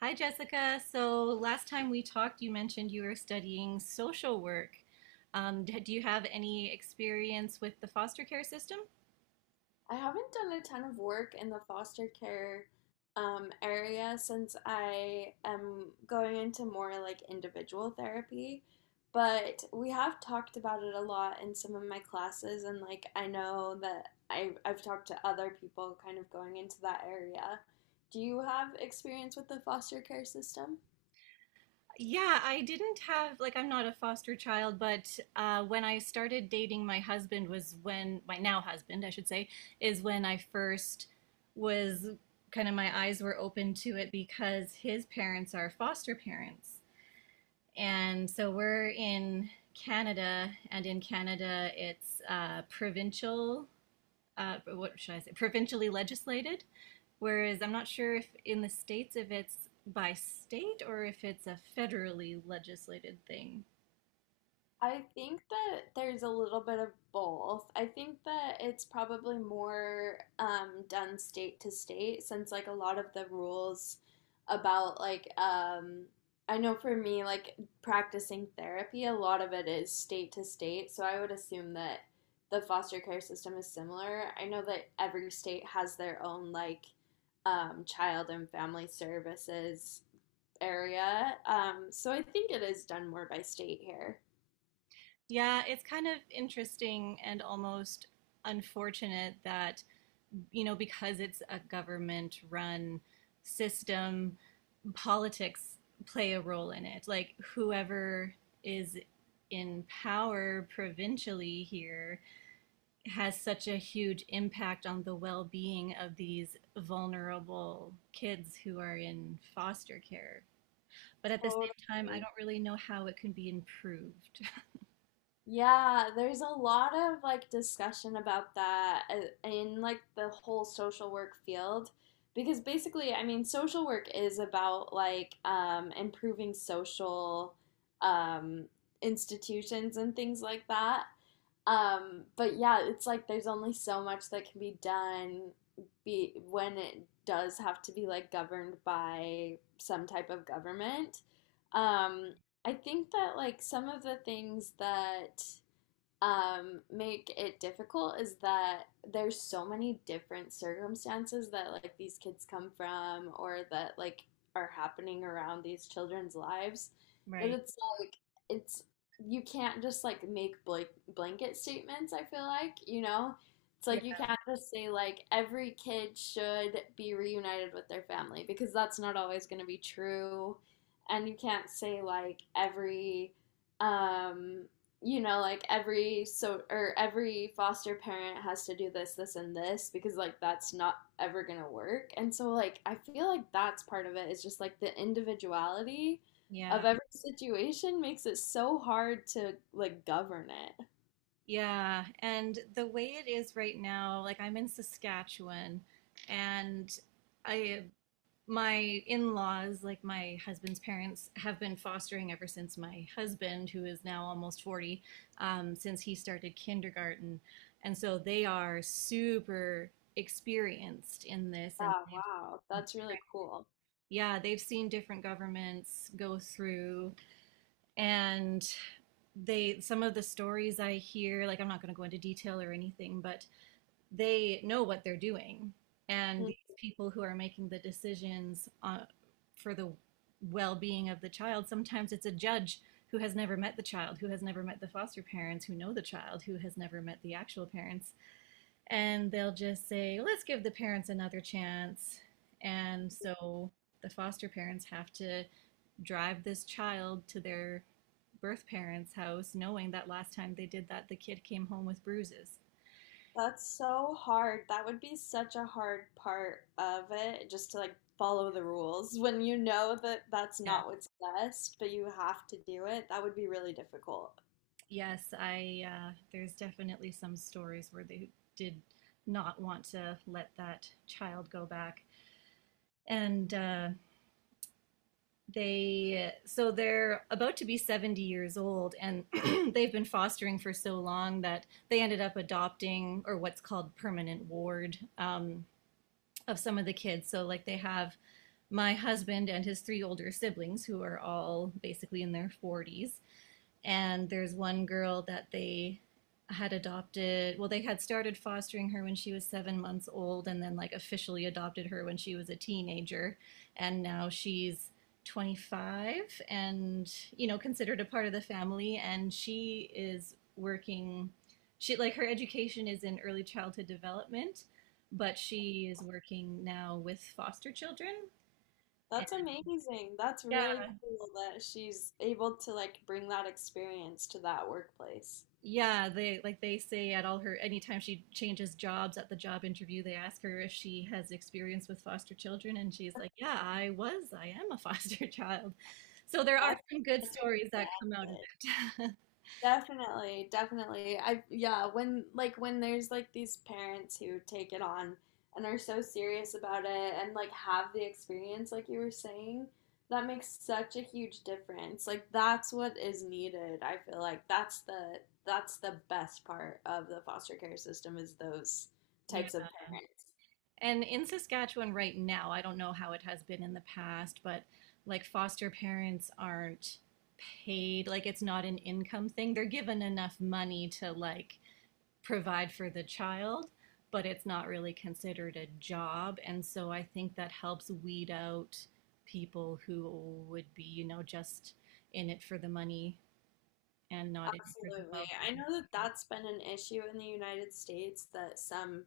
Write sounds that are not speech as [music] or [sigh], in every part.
Hi, Jessica. So last time we talked, you mentioned you were studying social work. Do you have any experience with the foster care system? I haven't done a ton of work in the foster care area since I am going into more like individual therapy. But we have talked about it a lot in some of my classes, and like I know that I've talked to other people kind of going into that area. Do you have experience with the foster care system? Yeah, I didn't have, like, I'm not a foster child, but when I started dating my husband was when, my now husband, I should say, is when I first was kind of my eyes were open to it because his parents are foster parents. And so we're in Canada, and in Canada, it's provincial, what should I say, provincially legislated. Whereas I'm not sure if in the States, if it's by state or if it's a federally legislated thing. I think that there's a little bit of both. I think that it's probably more done state to state since like a lot of the rules about I know for me like practicing therapy, a lot of it is state to state. So I would assume that the foster care system is similar. I know that every state has their own like child and family services area. So I think it is done more by state here. Yeah, it's kind of interesting and almost unfortunate that you know, because it's a government run system, politics play a role in it. Like whoever is in power provincially here has such a huge impact on the well-being of these vulnerable kids who are in foster care. But at the same time, I Totally. don't really know how it can be improved. [laughs] Yeah, there's a lot of like discussion about that in like the whole social work field because basically, I mean, social work is about like improving social um institutions and things like that. But yeah, it's like there's only so much that can be done be when it does have to be like governed by some type of government. Um, I think that like some of the things that make it difficult is that there's so many different circumstances that like these kids come from or that like are happening around these children's lives that Right. it's like it's you can't just like make blanket statements, I feel like, you know, it's Yeah. like you can't just say like every kid should be reunited with their family because that's not always going to be true, and you can't say like every um you know, like every so or every foster parent has to do this, this, and this because like that's not ever gonna work. And so like I feel like that's part of it is just like the individuality Yeah. of every situation makes it so hard to like govern it. Yeah, and the way it is right now, like I'm in Saskatchewan and I my in-laws, like my husband's parents, have been fostering ever since my husband, who is now almost 40, since he started kindergarten. And so they are super experienced in this and Yeah, wow, that's really cool. yeah, they've seen different governments go through and they some of the stories I hear, like I'm not going to go into detail or anything, but they know what they're doing. And Mm. these people who are making the decisions for the well being of the child, sometimes it's a judge who has never met the child, who has never met the foster parents, who know the child, who has never met the actual parents. And they'll just say, let's give the parents another chance. And so the foster parents have to drive this child to their birth parents' house, knowing that last time they did that, the kid came home with bruises. That's so hard. That would be such a hard part of it, just to like follow the rules when you know that that's Yeah. not what's best, but you have to do it. That would be really difficult. Yes, I there's definitely some stories where they did not want to let that child go back. And they so they're about to be 70 years old and [clears throat] they've been fostering for so long that they ended up adopting or what's called permanent ward of some of the kids. So like they have my husband and his three older siblings who are all basically in their 40s, and there's one girl that they had adopted, well they had started fostering her when she was 7 months old and then like officially adopted her when she was a teenager, and now she's 25, and you know considered a part of the family, and she is working. She like her education is in early childhood development, but she is working now with foster children. That's amazing. That's really cool that she's able to like bring that experience to that workplace. Yeah, they like they say at all her anytime she changes jobs at the job interview, they ask her if she has experience with foster children, and she's like, "Yeah, I was. I am a foster [laughs] child." So there are That's some good such stories a that bad come out of thing. it. [laughs] Definitely, definitely. I Yeah, when like when there's like these parents who take it on and are so serious about it and like have the experience like you were saying, that makes such a huge difference. Like that's what is needed. I feel like that's the best part of the foster care system is those Yeah. types of parents. And in Saskatchewan right now, I don't know how it has been in the past, but like foster parents aren't paid, like it's not an income thing. They're given enough money to like provide for the child, but it's not really considered a job. And so I think that helps weed out people who would be, you know, just in it for the money and not in it for the Absolutely. well. I know that that's been an issue in the United States that some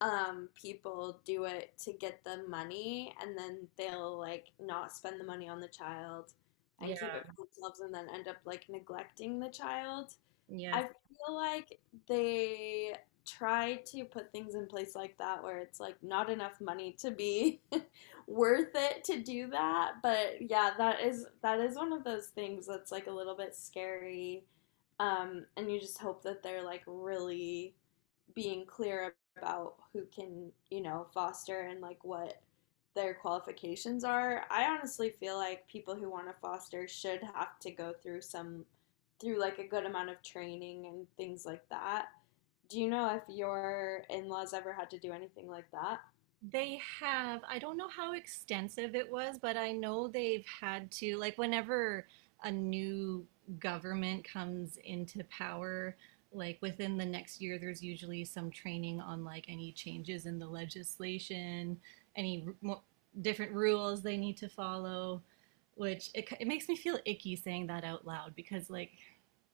people do it to get the money and then they'll like not spend the money on the child and keep it Yeah. for themselves and then end up like neglecting the child. I Yes. feel like they try to put things in place like that where it's like not enough money to be [laughs] worth it to do that. But yeah, that is one of those things that's like a little bit scary. And you just hope that they're like really being clear about who can, you know, foster and like what their qualifications are. I honestly feel like people who want to foster should have to go through some through like a good amount of training and things like that. Do you know if your in-laws ever had to do anything like that? They have, I don't know how extensive it was, but I know they've had to, like, whenever a new government comes into power, like within the next year, there's usually some training on like any changes in the legislation, any r- mo different rules they need to follow, which it makes me feel icky saying that out loud because, like,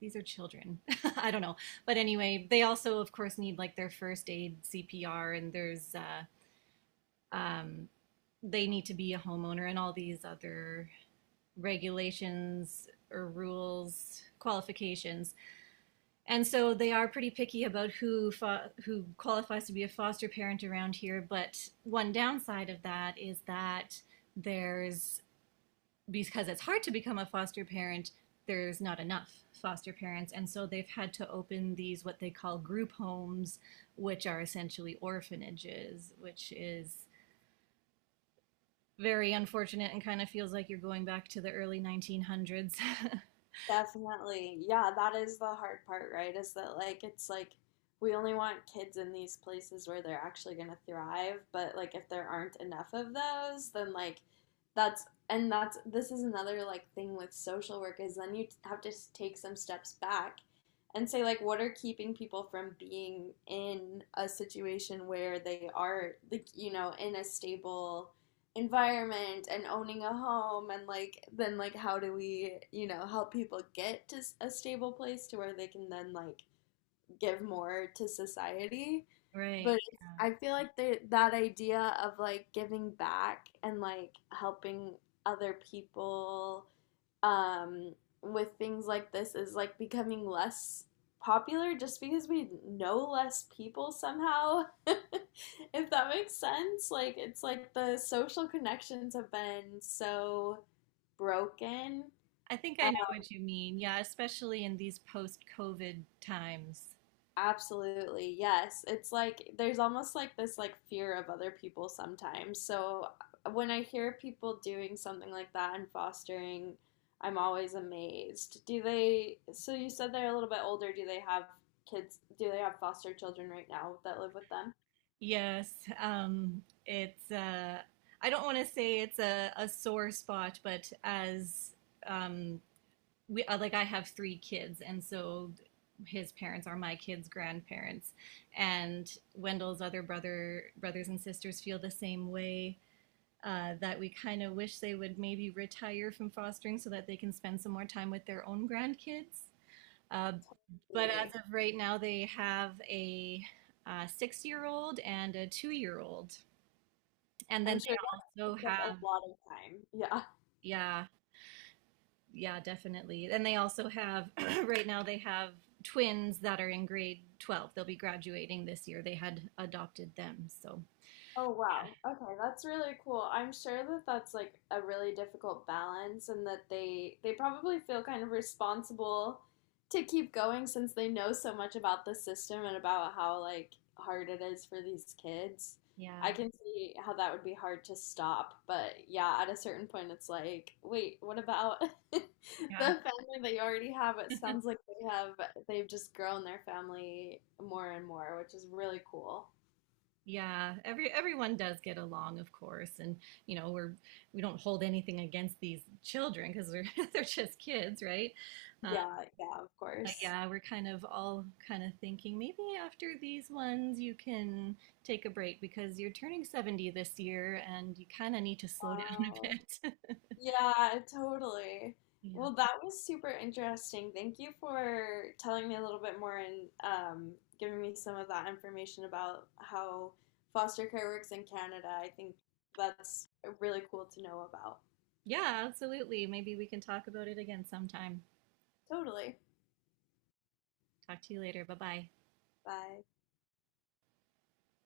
these are children. [laughs] I don't know. But anyway, they also, of course, need like their first aid CPR, and um, they need to be a homeowner and all these other regulations or rules qualifications, and so they are pretty picky about who who qualifies to be a foster parent around here. But one downside of that is that there's because it's hard to become a foster parent, there's not enough foster parents, and so they've had to open these what they call group homes, which are essentially orphanages, which is very unfortunate and kind of feels like you're going back to the early 1900s. [laughs] Definitely. Yeah, that is the hard part, right? Is that like it's like we only want kids in these places where they're actually going to thrive, but like if there aren't enough of those, then like that's, this is another like thing with social work is then you have to take some steps back and say like what are keeping people from being in a situation where they are, like, you know, in a stable environment and owning a home, and like then like how do we, you know, help people get to a stable place to where they can then like give more to society, Right. but I feel like that idea of like giving back and like helping other people um, with things like this is like becoming less popular just because we know less people somehow, [laughs] if that makes sense. Like it's like the social connections have been so broken. I think I know what you mean. Yeah, especially in these post-COVID times. Absolutely. Yes. It's like there's almost like this like fear of other people sometimes. So when I hear people doing something like that and fostering, I'm always amazed. Do they, so you said they're a little bit older. Do they have kids? Do they have foster children right now that live with them? Yes, it's I don't want to say it's a sore spot, but as um, we like I have 3 kids, and so his parents are my kids' grandparents, and Wendell's other brothers and sisters feel the same way. That we kind of wish they would maybe retire from fostering so that they can spend some more time with their own grandkids. Uh, but as Really? of right now, they have 6 year old and a 2 year old. And then I'm sure that they also takes up have, a lot of time. Yeah. yeah, yeah, definitely. And they also have, [clears throat] right now, they have twins that are in grade 12. They'll be graduating this year. They had adopted them. So, Oh wow. Okay, that's really cool. I'm sure that that's like a really difficult balance and that they probably feel kind of responsible to keep going since they know so much about the system and about how like hard it is for these kids. I yeah, can see how that would be hard to stop, but yeah, at a certain point it's like, wait, what about [laughs] the yeah. family that you already have? It sounds like they've just grown their family more and more, which is really cool. Yeah, everyone does get along, of course, and you know we don't hold anything against these children because they're [laughs] they're just kids, right? Um, Yeah, yeah, of but course. yeah, we're kind of all kind of thinking maybe after these ones you can take a break because you're turning 70 this year and you kind of need to slow [laughs] down a Wow. bit. [laughs] Yeah, totally. Yeah. Well, that was super interesting. Thank you for telling me a little bit more and giving me some of that information about how foster care works in Canada. I think that's really cool to know about. Yeah, absolutely. Maybe we can talk about it again sometime. Totally. Talk to you later. Bye-bye. Bye.